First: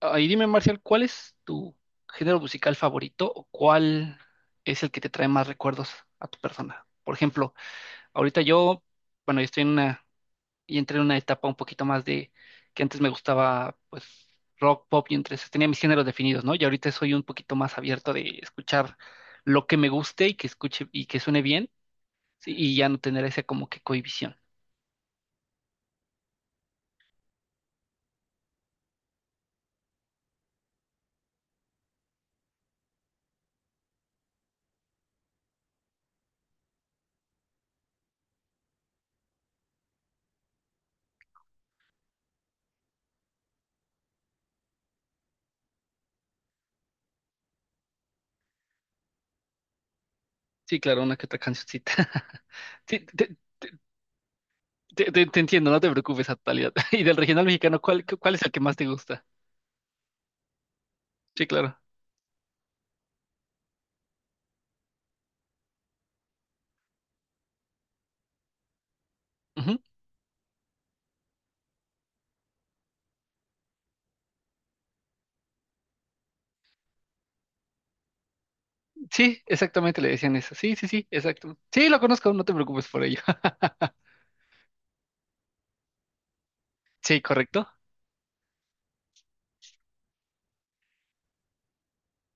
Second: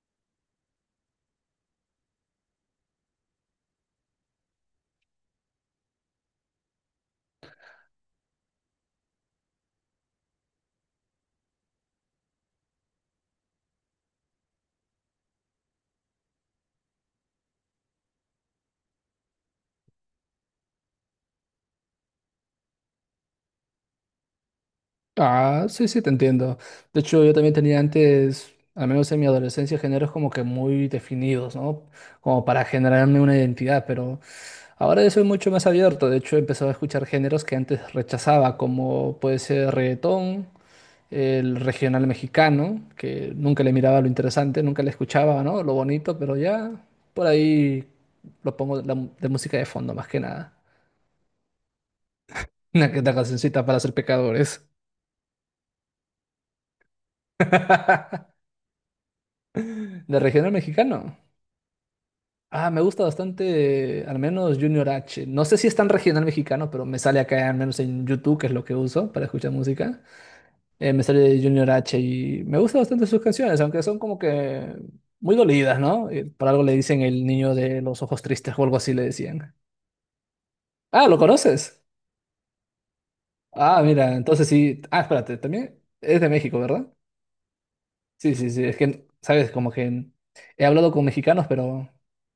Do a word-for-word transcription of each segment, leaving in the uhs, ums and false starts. Ahí dime, Marcial, ¿cuál es tu género musical favorito o cuál es el que te trae más recuerdos a tu persona? Por ejemplo, ahorita yo, bueno, yo estoy en una, y entré en una etapa un poquito más de que antes me gustaba, pues, rock, pop y entre esos tenía mis géneros definidos, ¿no? Y ahorita soy un poquito más abierto de escuchar lo que me guste y que escuche y que suene bien, sí, y ya no tener esa como que cohibición. Ah, sí, sí, te entiendo. De hecho, yo también tenía antes, al menos en mi adolescencia, géneros como que muy definidos, ¿no? Como para generarme una identidad, pero ahora yo soy mucho más abierto. De hecho, he empezado a escuchar géneros que antes rechazaba, como puede ser reggaetón, el regional mexicano, que nunca le miraba lo interesante, nunca le escuchaba, ¿no? Lo bonito, pero ya por ahí lo pongo de, la mu- de música de fondo, más que nada. Sí, claro, una que otra cancioncita. Una Sí, que otra te, cancioncita para ser pecadores. Te, te- te entiendo, no te preocupes, Atalia. Y del regional mexicano, ¿cuál, cu- cuál es el que más te gusta? De regional mexicano. Sí, claro. Ah, me gusta bastante, al menos Junior H. No sé si es tan regional mexicano, pero me sale acá, al menos en YouTube, que es lo que uso para escuchar Ujú. música. eh, me sale Junior H y me gusta bastante sus canciones, aunque son como que muy dolidas, ¿no? Eh, Por algo le dicen el niño de los ojos tristes o algo así le Sí, decían. exactamente le decían eso. Sí, sí, sí, Ah, ¿lo exacto. conoces? Sí, lo conozco, no te preocupes por ello. Ah, mira, entonces sí. Ah, espérate, también es de México, ¿verdad? Sí, correcto. Sí, sí, sí. Es que, sabes, como que he hablado con mexicanos, pero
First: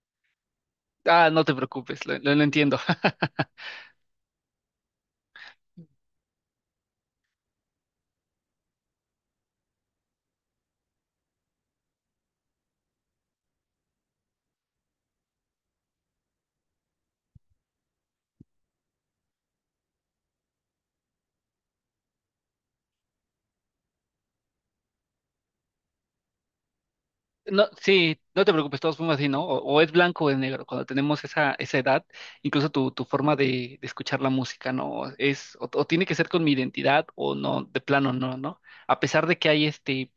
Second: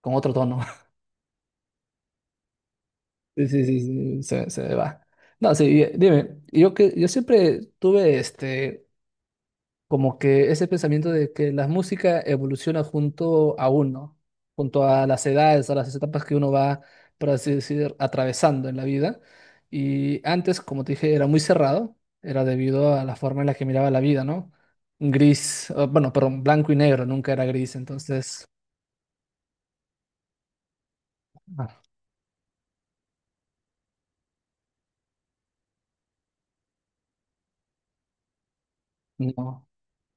con otro tono. Ah, no te preocupes, lo, lo- lo entiendo. Sí, sí, sí, sí, se, se me va. No, sí, y- dime, yo que yo siempre tuve este como que ese pensamiento de que la música evoluciona junto a uno, junto a las edades, a las etapas que uno va, por así decir, atravesando en la vida. Y antes, como te dije, era muy cerrado, era debido a la forma en la que miraba la vida, ¿no? Gris, eh, bueno, perdón, blanco y negro, nunca era No, gris, sí, no entonces, te preocupes, todos somos así, ¿no? O, o es blanco o es negro. Cuando tenemos esa, ah, esa edad, incluso tu, tu forma de, de escuchar la música, ¿no? Es, o, o tiene que ser con mi identidad o no, de plano no, ¿no? A pesar de que hay no. este.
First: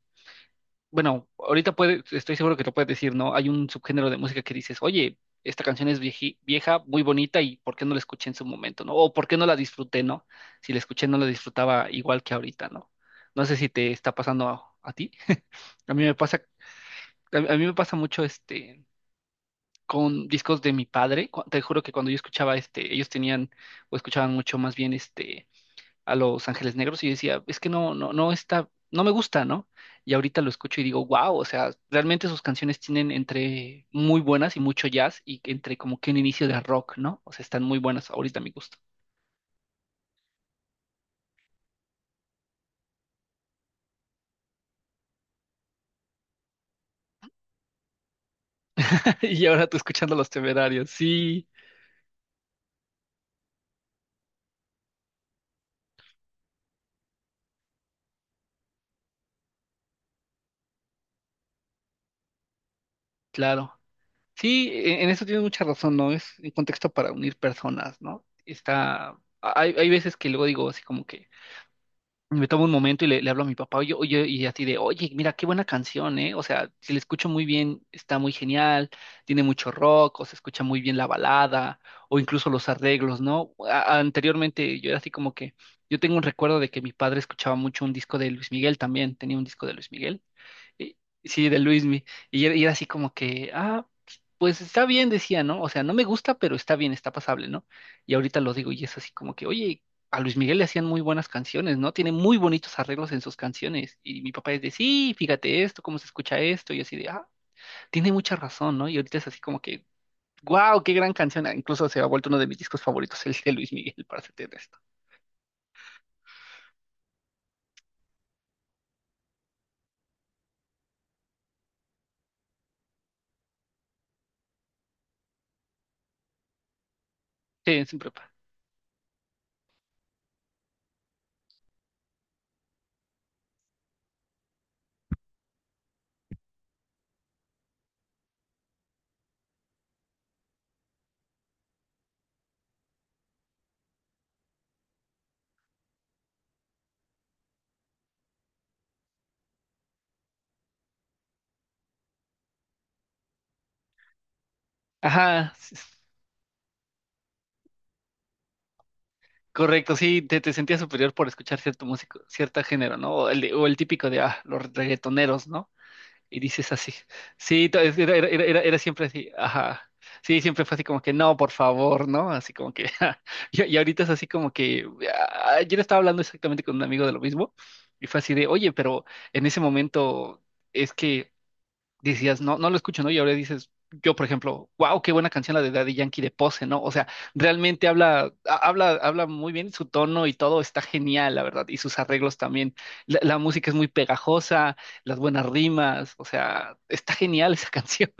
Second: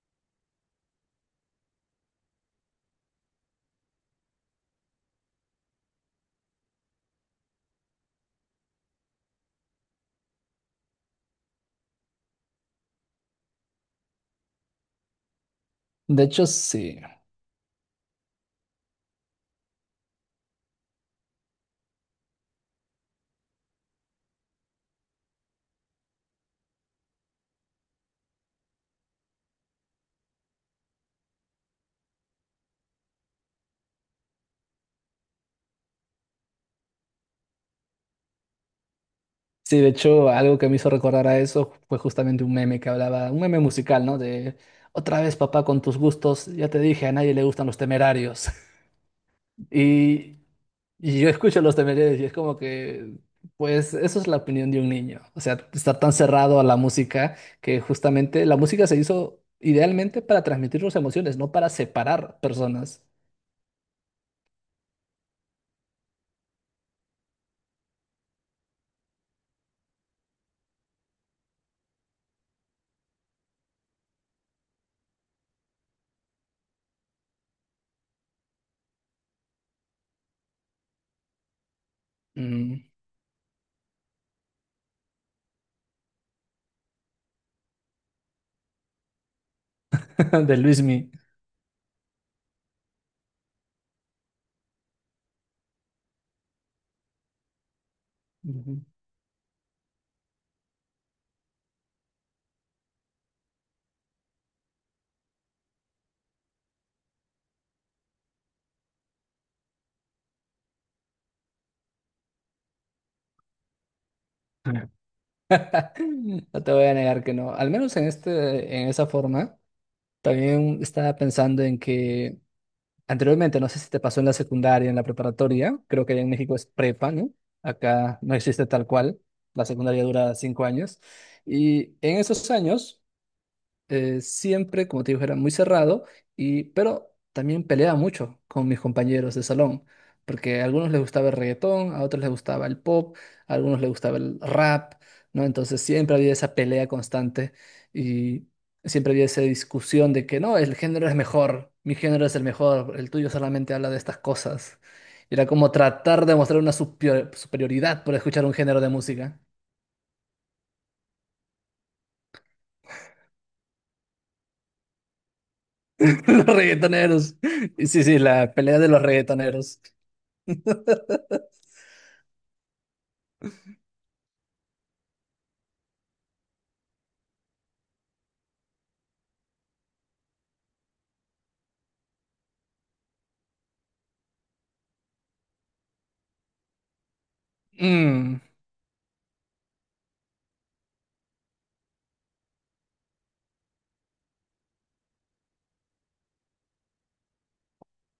Bueno, ahorita puede, estoy seguro que lo puedes decir, ¿no? Hay un subgénero de música que dices, oye, esta canción es vieji- vieja, muy bonita, y ¿por qué no la escuché en su momento? ¿No? ¿O por qué no la disfruté? ¿No? Si la escuché, no la disfrutaba igual que ahorita, ¿no? No sé si te está pasando a, a ti. A mí me De pasa, hecho, sí. a, a mí me pasa mucho este con discos de mi padre. Cu- Te juro que cuando yo escuchaba este, ellos tenían, o escuchaban mucho más bien este a Los Ángeles Negros y yo decía, es que no, no, no está, no me gusta, ¿no? Y ahorita lo escucho y digo, wow, o sea, realmente sus canciones tienen entre muy buenas y mucho jazz y entre como que un inicio de rock, ¿no? O sea, están muy buenas ahorita a mi gusto. Sí, de hecho, algo que me hizo recordar a eso fue justamente un meme que hablaba, un meme musical, ¿no? De otra vez, papá, con tus gustos, ya te dije, a nadie le gustan los Temerarios. Y ahora tú escuchando Los Y, Temerarios, y yo sí, escucho los Temerarios y es como que, pues, eso es la opinión de un niño. O sea, estar tan cerrado a la música que justamente la música se hizo idealmente para transmitir sus emociones, no para separar personas. claro. Sí, en en eso tienes mucha razón, ¿no? Es un contexto para unir personas, ¿no? Está, hay, hay veces que luego digo así como que me tomo un momento y le, le hablo a mi papá, oye, oye, y así de, oye, mira, qué buena canción, ¿eh? O sea, si la escucho muy bien, está muy genial, tiene mucho rock, o se escucha muy bien la balada, o incluso los Mm. arreglos, ¿no? A- anteriormente yo era así como que, yo tengo un recuerdo de que mi padre escuchaba mucho un disco de Luis Miguel también, tenía un disco de Luis Miguel. De y- Luismi. Sí, de Luismi. Y era, y era así como que, ah, pues está bien, decía, ¿no? O sea, no me gusta, pero está bien, está pasable, ¿no? Y ahorita lo digo Ujú. y es así como que, oye, a Luis Miguel le hacían muy buenas canciones, ¿no? Tiene muy bonitos arreglos en sus canciones. Y mi papá es de, sí, fíjate esto, cómo se escucha esto. Y yo así de, ah, tiene mucha razón, ¿no? Y ahorita es así como que, wow, qué gran canción. Ah, incluso se ha vuelto uno de mis discos favoritos, el de Luis Miguel, para serte esto. No te voy a negar que no, al menos en este, en esa forma. También estaba pensando en que anteriormente, no sé si te pasó en la secundaria, en la preparatoria, creo que allá en México es prepa, ¿no? Sí, sin Acá prepa. no existe tal cual, la secundaria dura cinco años. Y en esos años eh, siempre, como te digo, era muy cerrado, y, pero también peleaba mucho con mis compañeros de salón, porque a algunos les gustaba el reggaetón, a otros les gustaba el pop, a algunos les gustaba el rap, ¿no? Entonces siempre había esa pelea constante y siempre había esa discusión de que no, el género es mejor, mi género es el mejor, el tuyo solamente habla de estas cosas. Era Ajá. como tratar de mostrar una supio- superioridad por escuchar un género de música. Correcto, sí, te, te sentías superior por escuchar cierto músico, cierto género, ¿no? O el, de- o el típico de, ah, los reggaetoneros, ¿no? Y Los dices así. reggaetoneros. Sí, to- Y es- sí, era, sí, era, era, la era- era pelea de los siempre así, reggaetoneros. ajá. Sí, siempre fue así como que, no, por favor, ¿no? Así como que, ja. y, y ahorita es así como que, ah, ayer estaba hablando exactamente con un amigo de lo mismo, y fue así de, oye, pero en ese momento es que decías, no, no lo escucho, ¿no? Y ahora dices, yo, por ejemplo, wow, qué buena canción la de Daddy Yankee de Pose, ¿no? O sea, realmente habla, Mm. ha- habla, habla muy bien, su tono y todo está genial, la verdad, y sus arreglos también. La, la música es muy pegajosa, las buenas rimas, o sea, está genial esa canción.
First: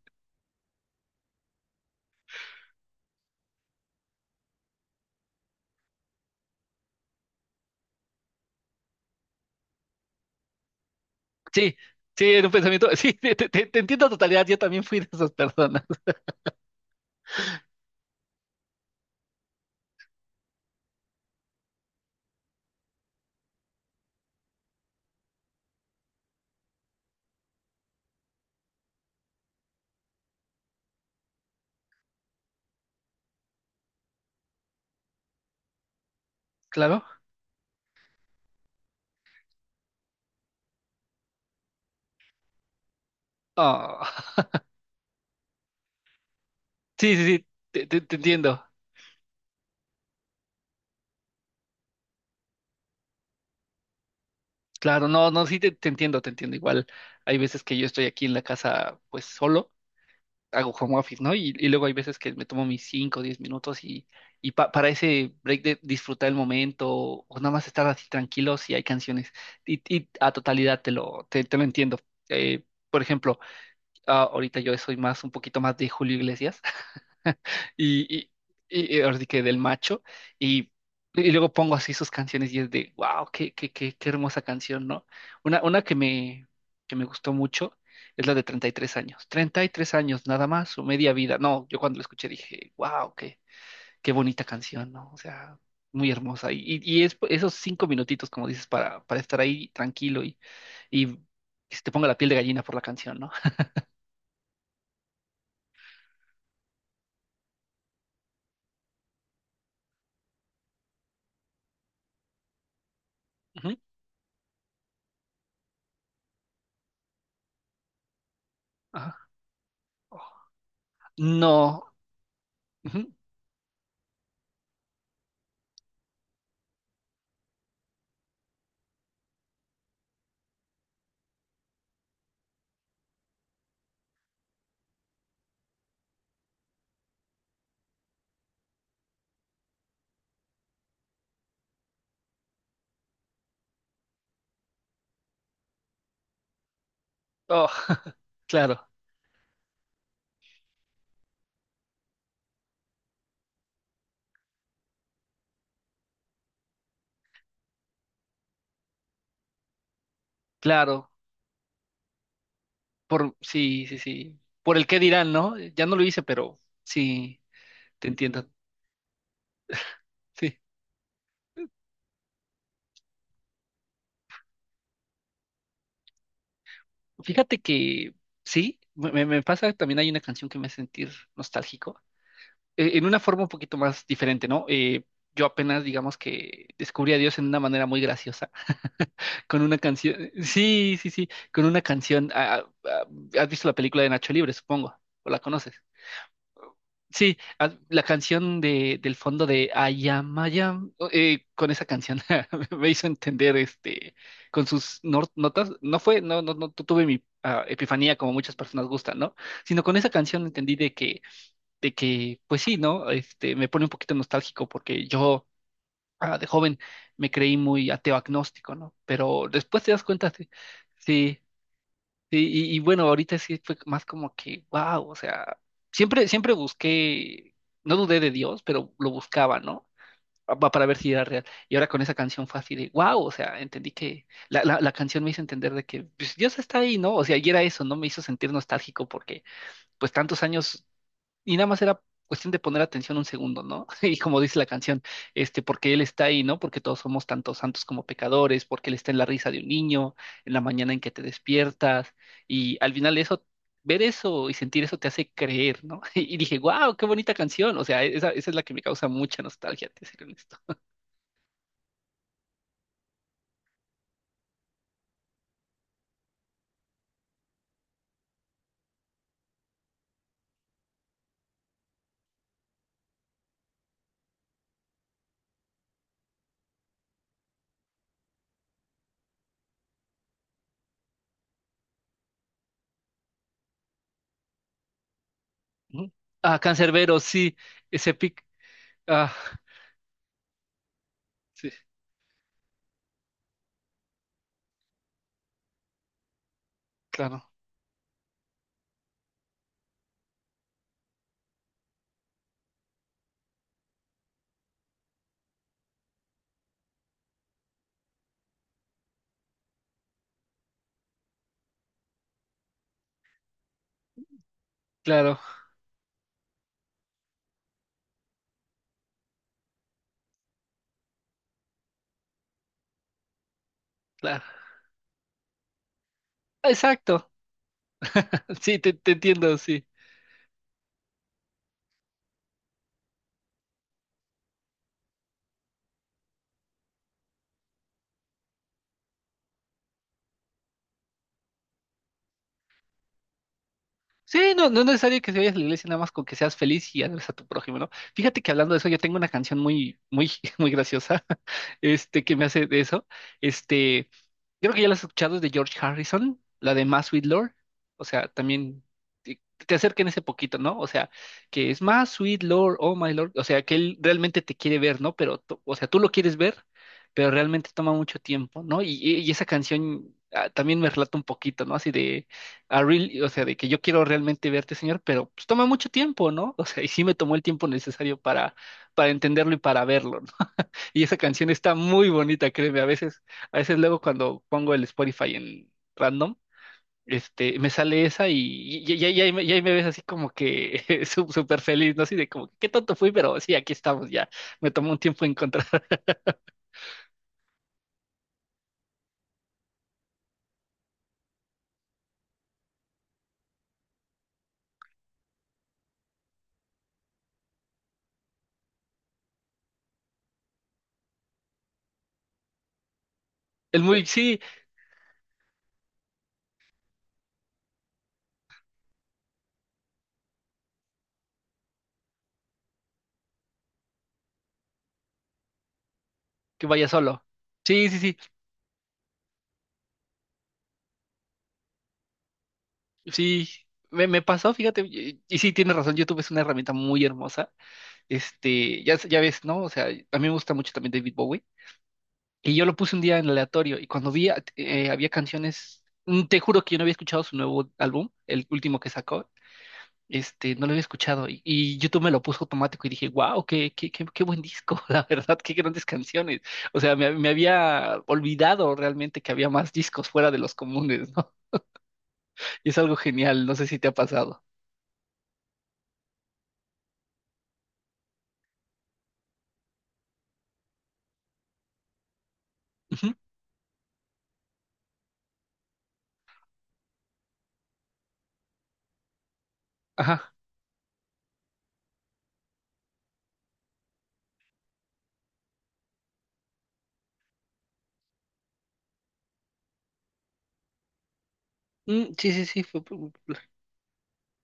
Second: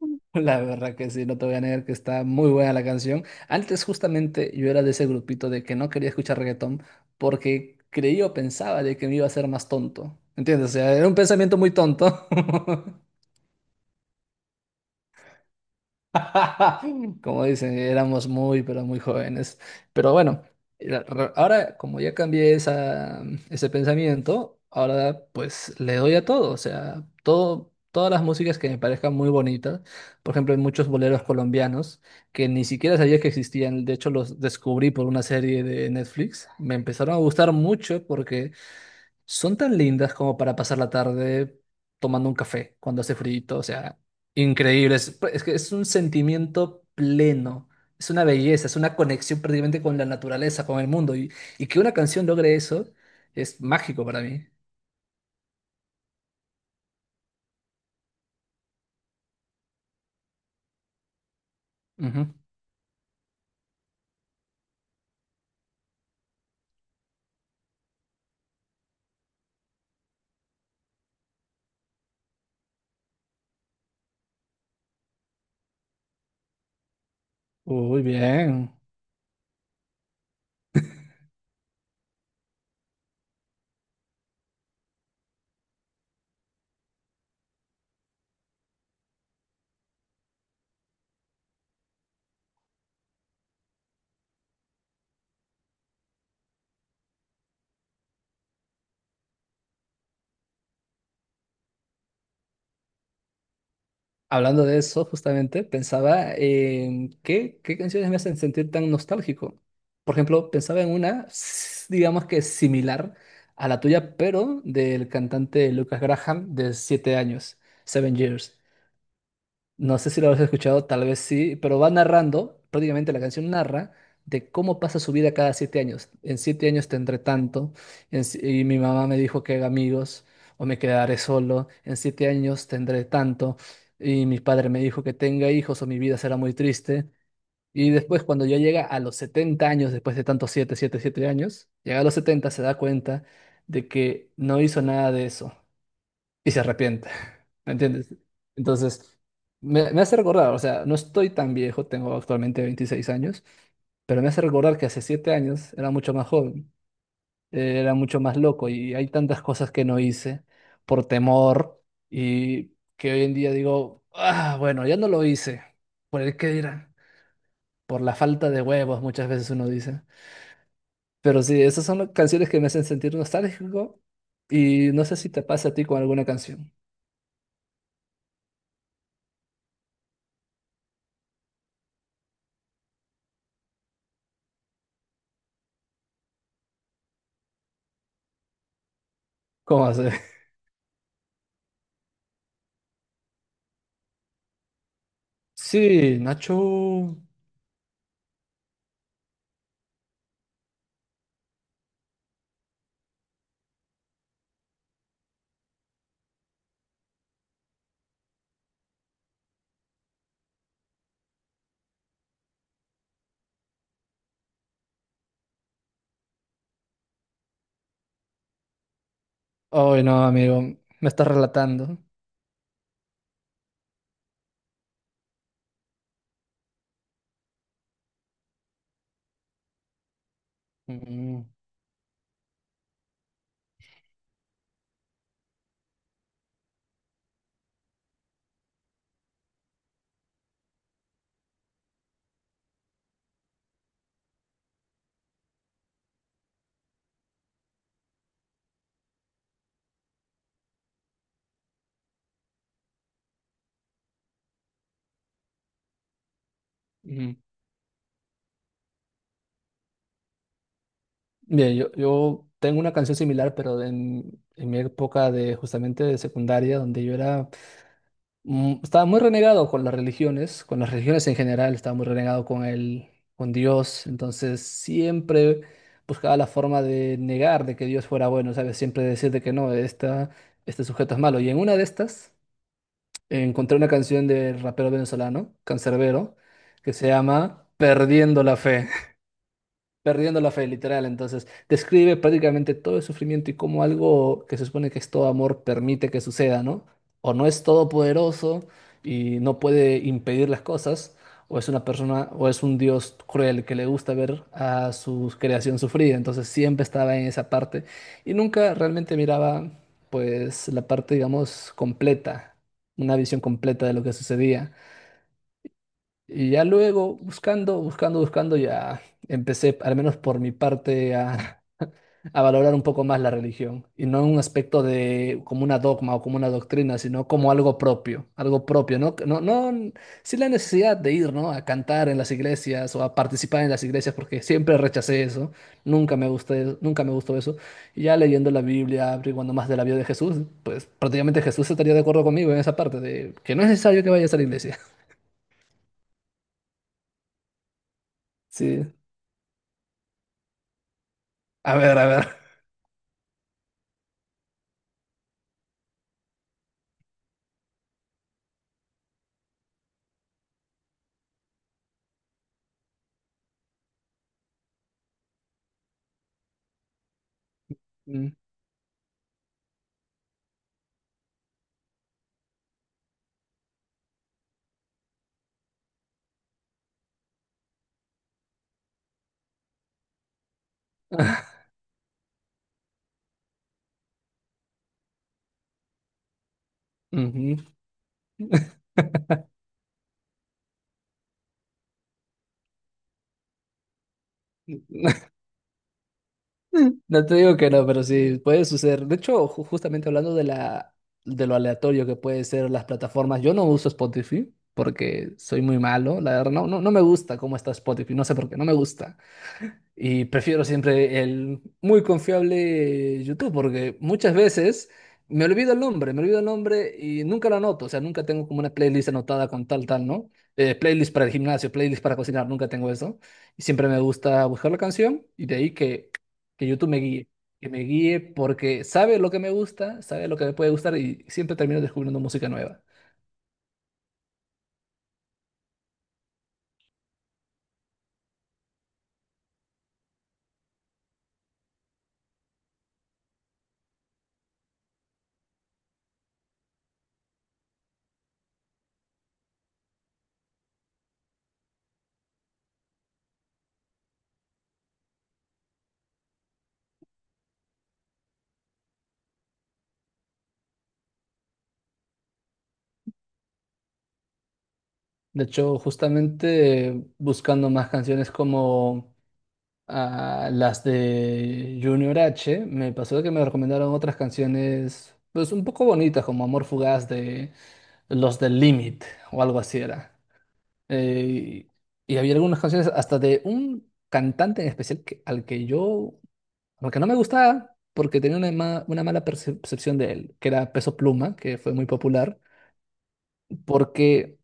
La verdad que sí, no te voy a negar que está muy buena la canción. Antes justamente yo era de ese grupito de que no quería escuchar reggaetón porque creía o pensaba de que me iba a hacer más tonto. ¿Entiendes? O sea, era un pensamiento muy Sí, sí, tonto. era un pensamiento, sí, te, te- te- te entiendo a totalidad, yo también fui de esas personas, Como dicen, éramos muy, pero muy jóvenes. Pero bueno, la- ra- ahora como ya cambié esa, ese pensamiento, ahora pues le doy a todo, o sea, todo, todas las músicas que me parezcan muy bonitas. Por ejemplo, hay muchos boleros colombianos que ni siquiera sabía que existían, de hecho los descubrí por una serie de Netflix. Me empezaron a claro. gustar mucho porque son tan lindas como para pasar la tarde tomando un café cuando hace frío, o sea, Ah, increíbles. Es pues, es que es un sentimiento sí, sí, sí, pleno, te, te- es te una entiendo. belleza, es una conexión prácticamente con la naturaleza, con el mundo. Y, y que una canción logre eso es mágico para mí. Claro, no, no, sí, te te entiendo, te entiendo. Igual hay veces que yo estoy aquí en la casa, pues solo, hago home office, ¿no? Y, y luego hay veces Ujú. que me tomo mis cinco, o diez minutos y, y pa- para ese break de disfrutar el momento o nada más estar así tranquilos y hay canciones. Y, y a totalidad te lo, te, te lo entiendo. Eh, por ejemplo, ah, ahorita yo soy más, un poquito más de Julio Iglesias Uy, y, y, bien. y- ahora sí que del macho, y, y luego pongo así sus canciones y es de, wow, qué, qué, qué, qué hermosa canción, ¿no? Una, una que me, que me gustó mucho es la de treinta y tres años. Treinta y tres años nada más, su media vida. No, yo cuando la escuché dije, wow, qué, qué bonita canción, ¿no? O sea, muy hermosa. Y, y, y es esos cinco minutitos, como dices, para, para estar ahí tranquilo y, y que se te ponga la piel de gallina por la canción, ¿no? Hablando de eso, justamente, pensaba en qué, qué canciones me hacen sentir tan nostálgico. Por ejemplo, pensaba en una, s- digamos que similar a Ujú, la tuya, pero del cantante Lucas Graham de siete años, Seven Years. ajá. No sé si Oh, lo habrás escuchado, tal vez sí, pero va no. narrando, Ujú, prácticamente la canción narra de cómo pasa su vida cada siete años. En siete años tendré tanto, en si- y mi mamá me dijo que haga amigos o me quedaré solo. En siete años tendré tanto, y mi padre me dijo que tenga hijos o mi vida será muy triste. Y después, cuando ya llega a los setenta años, después de tantos siete, siete, siete años, llega a los setenta se da cuenta de que no hizo nada de eso y se arrepiente. oh, ¿Me entiendes? claro. Entonces, me, me hace recordar, o sea, no estoy tan viejo, tengo actualmente veintiséis años, pero me hace recordar que hace siete años era mucho más joven, eh, era mucho más loco y hay tantas cosas que no hice por Claro, temor y que hoy en por, día sí, sí, digo, sí. ah, Por el bueno, ya qué no lo dirán, ¿no? hice, Ya no lo por hice, el qué pero dirán, sí, por te la entiendo. falta de huevos, muchas veces uno dice. Sí. Pero sí, esas son las canciones que me hacen sentir nostálgico y no sé si te pasa a ti con alguna canción. Fíjate que sí, me, me- me pasa, también hay una canción que me hace sentir nostálgico, eh, en una forma un poquito más diferente, ¿no? Eh, yo apenas, digamos que descubrí a Dios en una manera muy graciosa, con una ¿Cómo hace? canción, sí, sí, sí, con una canción, ah, ah, ah, ¿has visto la película de Nacho Libre, supongo? ¿O la conoces? Sí, Nacho. Sí, ah, la canción de, del fondo de I am, I am, eh, con esa canción me hizo entender, este, con sus nor- notas, no fue, no, no, no tuve mi ah, epifanía como muchas personas gustan, ¿no? Sino con esa canción entendí de que, de que, pues sí, ¿no? Este, me pone un poquito nostálgico porque yo, ah, de joven me creí muy ateo agnóstico, ¿no? Pero después te Ay, das no, cuenta, sí, amigo, me estás sí, relatando. sí. Y, y bueno, ahorita sí fue más como que, wow, o sea, siempre, siempre busqué, no dudé de Dios, pero lo buscaba, ¿no? Pa- pa- Para ver si era Mm, real. Y ahora con esa canción fue así de, wow, o sea, entendí que la, la, la canción me hizo entender de que, pues, Dios está ahí, ¿no? O sea, y era eso, ¿no? Me hizo sentir nostálgico porque pues tantos años y nada más era cuestión de poner atención un segundo, ¿no? Y como dice la canción, este, porque Él está ahí, ¿no? Porque todos somos tanto santos como pecadores, porque Él está en la risa de un niño, en la mañana en que te despiertas, y al final eso, ver eso y sentir eso te hace creer, ¿no? Y dije, wow, qué bonita mm. canción, o sea, esa, esa es la que me causa mucha nostalgia, te seré honesto. Bien, yo, yo tengo una canción similar, pero en, en mi época de justamente de secundaria, donde yo era, mm, estaba muy renegado con las religiones, con las religiones en general, estaba muy renegado con el, con Dios, entonces siempre buscaba la forma de negar de que Dios fuera bueno, ¿sabes? Siempre decir de que no, esta, este sujeto es malo. Y en una de estas encontré una canción del rapero venezolano, Ujú. Cancerbero, Ah, que se Cancerbero, sí, llama ese Perdiendo pic, la Fe. ah, Perdiendo la fe, literal. Entonces, sí, describe prácticamente todo el sufrimiento y cómo algo que se supone que es todo amor permite que suceda, ¿no? O no claro, es todopoderoso y no puede impedir las cosas, o es una persona, o es un dios cruel que le gusta ver a su creación sufrida. Entonces, siempre estaba en esa parte y nunca realmente miraba, pues, la parte, digamos, completa, una visión completa de lo que sucedía. claro, Y ya luego, buscando, buscando, buscando, ya empecé, al menos por mi parte, a, a valorar un poco más la religión. Y no en un claro. aspecto de como una dogma o como una doctrina, sino Exacto, como algo propio, algo sí, te, propio, te ¿no? No, entiendo, sí. no, sin la necesidad de ir, ¿no? A cantar en las iglesias o a participar en las iglesias, porque siempre rechacé eso. Nunca me gusté, nunca me gustó eso. Y ya leyendo la Biblia, averiguando más de la vida de Jesús, pues prácticamente Jesús estaría de acuerdo conmigo en esa parte de que no es necesario que vayas a la Sí, no, iglesia. no es necesario que vayas a la iglesia, nada más con que seas feliz y hables a tu prójimo, ¿no? Fíjate que hablando de eso, Sí. yo tengo una canción muy, muy, muy graciosa, A ver, a este, que ver. me hace de eso. Este, Creo que ya la has escuchado, es de George Harrison, la de Más Sweet Lord. O sea, también te, te acerquen ese poquito, ¿no? O sea, que es Más Sweet Lord, Oh My Lord. O sea, que él realmente te quiere ver, ¿no? Pero, tú- o sea, tú lo quieres ver, pero realmente toma mucho Mm. tiempo, ¿no? Y, y- y esa canción, ah, también me relata un poquito, ¿no? Así de, "I really-", o sea, de que yo quiero realmente verte, señor, pero pues toma mucho tiempo, ¿no? O sea, y sí me tomó el tiempo necesario para, para entenderlo y para verlo, ¿no? Y esa canción está muy bonita, créeme. A veces, a veces luego cuando pongo el Spotify en random, Ujú. este, me sale esa. Y, y, y- y ahí, me, y ahí me ves así como que sú- súper feliz, ¿no? Así de como, qué tonto fui, pero sí, aquí estamos ya. Me tomó un tiempo encontrar. No te digo que no, pero sí, puede suceder. De hecho, ju- justamente hablando de la, de lo aleatorio que puede ser las plataformas, yo no uso Spotify porque soy muy malo, la verdad, no, no, no me gusta cómo está Spotify, no sé por qué, no me gusta. Y prefiero siempre el muy confiable eh, YouTube, El porque muy, muchas sí, veces me olvido el nombre, me olvido el nombre y nunca lo anoto. O sea, nunca tengo como una playlist anotada con tal, tal, ¿no? Eh, playlist para el gimnasio, playlist para cocinar, nunca tengo eso. Y siempre me gusta buscar la canción y de ahí que, que que vaya YouTube me solo. guíe, que me Sí, sí, sí, guíe porque sabe lo que me gusta, sabe lo que me puede gustar y siempre termino descubriendo música nueva. sí. Me, me pasó, fíjate, y, y sí, tienes razón, YouTube es una herramienta muy hermosa. Este, ya, ya ves, ¿no? O sea, a mí me gusta mucho también David Bowie. Y yo lo puse un día en aleatorio y cuando vi, eh, había canciones, mm, te juro que yo no había escuchado su nuevo álbum, el último que sacó, este, no lo había escuchado y, y YouTube me lo puso automático y dije, wow, qué, qué, qué, qué buen disco, la verdad, qué grandes canciones. O sea, me, me había olvidado realmente que había más discos fuera de los comunes, ¿no? Y es algo genial, no sé si te ha pasado. De hecho, justamente eh, buscando más canciones como a las de Junior H, me Ujú, pasó que me recomendaron otras canciones, pues un poco bonitas, como Amor Fugaz de los del Limit o algo así era. ajá. Eh, y había algunas canciones hasta de un cantante en especial que- al que yo, al que no me gustaba, porque tenía una, ma- una mala percepción de él, que era Peso Pluma, que fue muy Mm, sí, popular, sí, sí, fue- porque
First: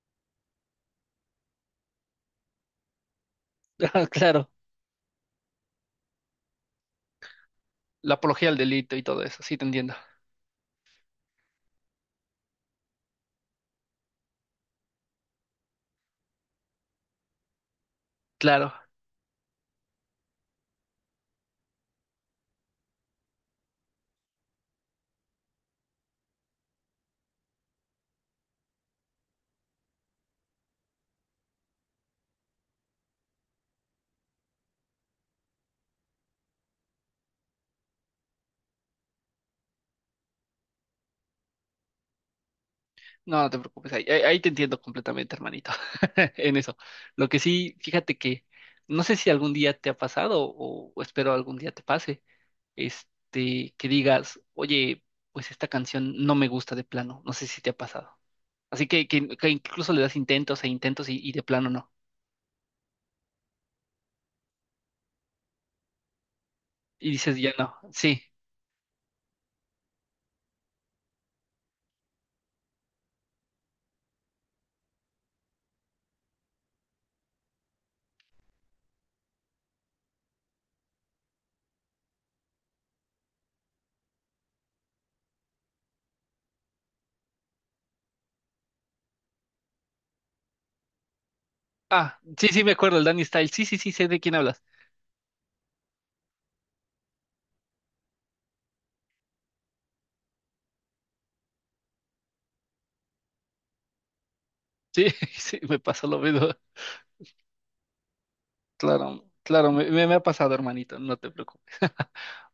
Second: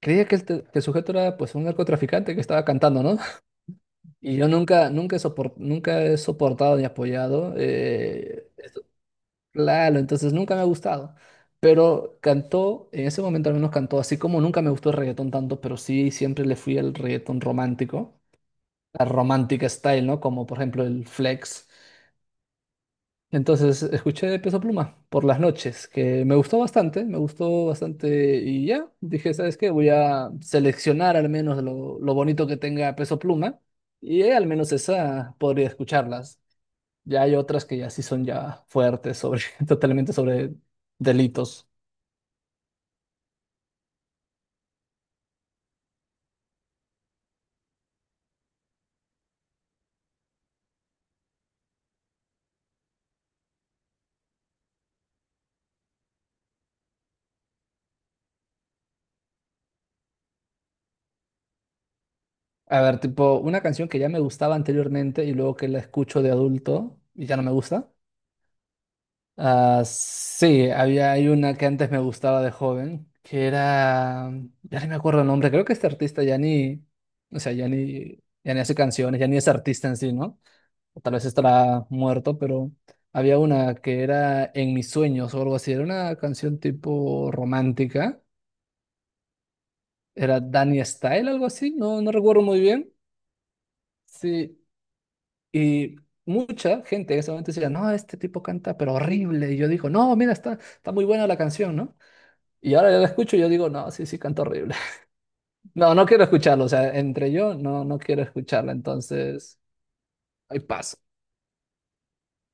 creía que el, te- que el sujeto era pues un narcotraficante que estaba cantando, no Ah, y yo claro, nunca, nunca he sopor- nunca he soportado ni apoyado la eh, apología al delito y todo eso, sí, te entiendo. Lalo, entonces nunca me ha gustado. Pero cantó, en ese momento al menos cantó, así como nunca me gustó el reggaetón tanto, pero sí siempre le fui al reggaetón romántico, Claro. la romántica style, ¿no? Como por ejemplo el Flex. Entonces escuché Peso Pluma por las noches, que me gustó bastante, me gustó bastante y ya, dije, ¿sabes qué? Voy a seleccionar al menos lo, lo bonito que tenga Peso Pluma y eh, al menos esa podría escucharlas. Ya hay otras que ya sí son ya fuertes sobre, totalmente sobre delitos. No, no te preocupes, ahí, ahí- ahí te entiendo completamente, hermanito, en eso. Lo que sí, fíjate que no sé si algún día te ha pasado o, o espero algún día te pase, este, que digas, oye, pues esta canción no me gusta de plano, no sé si te ha pasado. Así que, que- que incluso le das intentos e intentos y, y de plano no. A ver, tipo, una canción que ya me gustaba anteriormente y luego que la escucho de adulto Y y dices, ya no me ya no, gusta. sí. Ah, sí, había hay una que antes me gustaba de joven, que era, ya no me acuerdo el nombre, creo que este artista ya ni, o sea, ya ni, ya ni hace canciones, ya ni es artista en sí, ¿no? O tal vez estará muerto, pero había una que era En mis sueños o algo así, era una canción tipo romántica, era Danny Style, algo así, no, no Ah, recuerdo sí, muy sí, me bien. acuerdo, el Danny Style, sí, sí, sí, sé de quién Sí, hablas. y mucha gente en ese momento decía, no, este tipo canta, pero horrible. Y yo digo, no, mira, está, está, muy buena la canción, ¿no? Y ahora yo la escucho y yo digo, no, sí, sí, canta horrible. Sí, sí, me No, no pasó lo quiero mismo. escucharlo, o sea, entre yo no, no quiero escucharla, Claro, entonces, claro, me, me- me ha pasado, ahí hermanito, paso. no te preocupes.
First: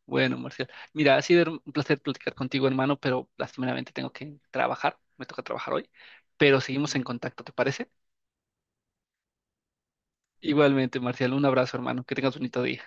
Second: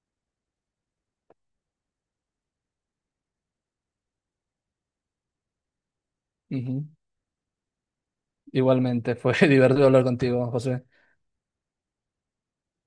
Bueno, Marcial, mira, ha sido un placer platicar contigo, hermano, pero lastimeramente tengo que trabajar, me toca trabajar hoy, pero Ujú. seguimos en contacto, ¿te parece? Igualmente, fue divertido hablar contigo, José. Igualmente, Marcial, un abrazo, hermano, que tengas un bonito día.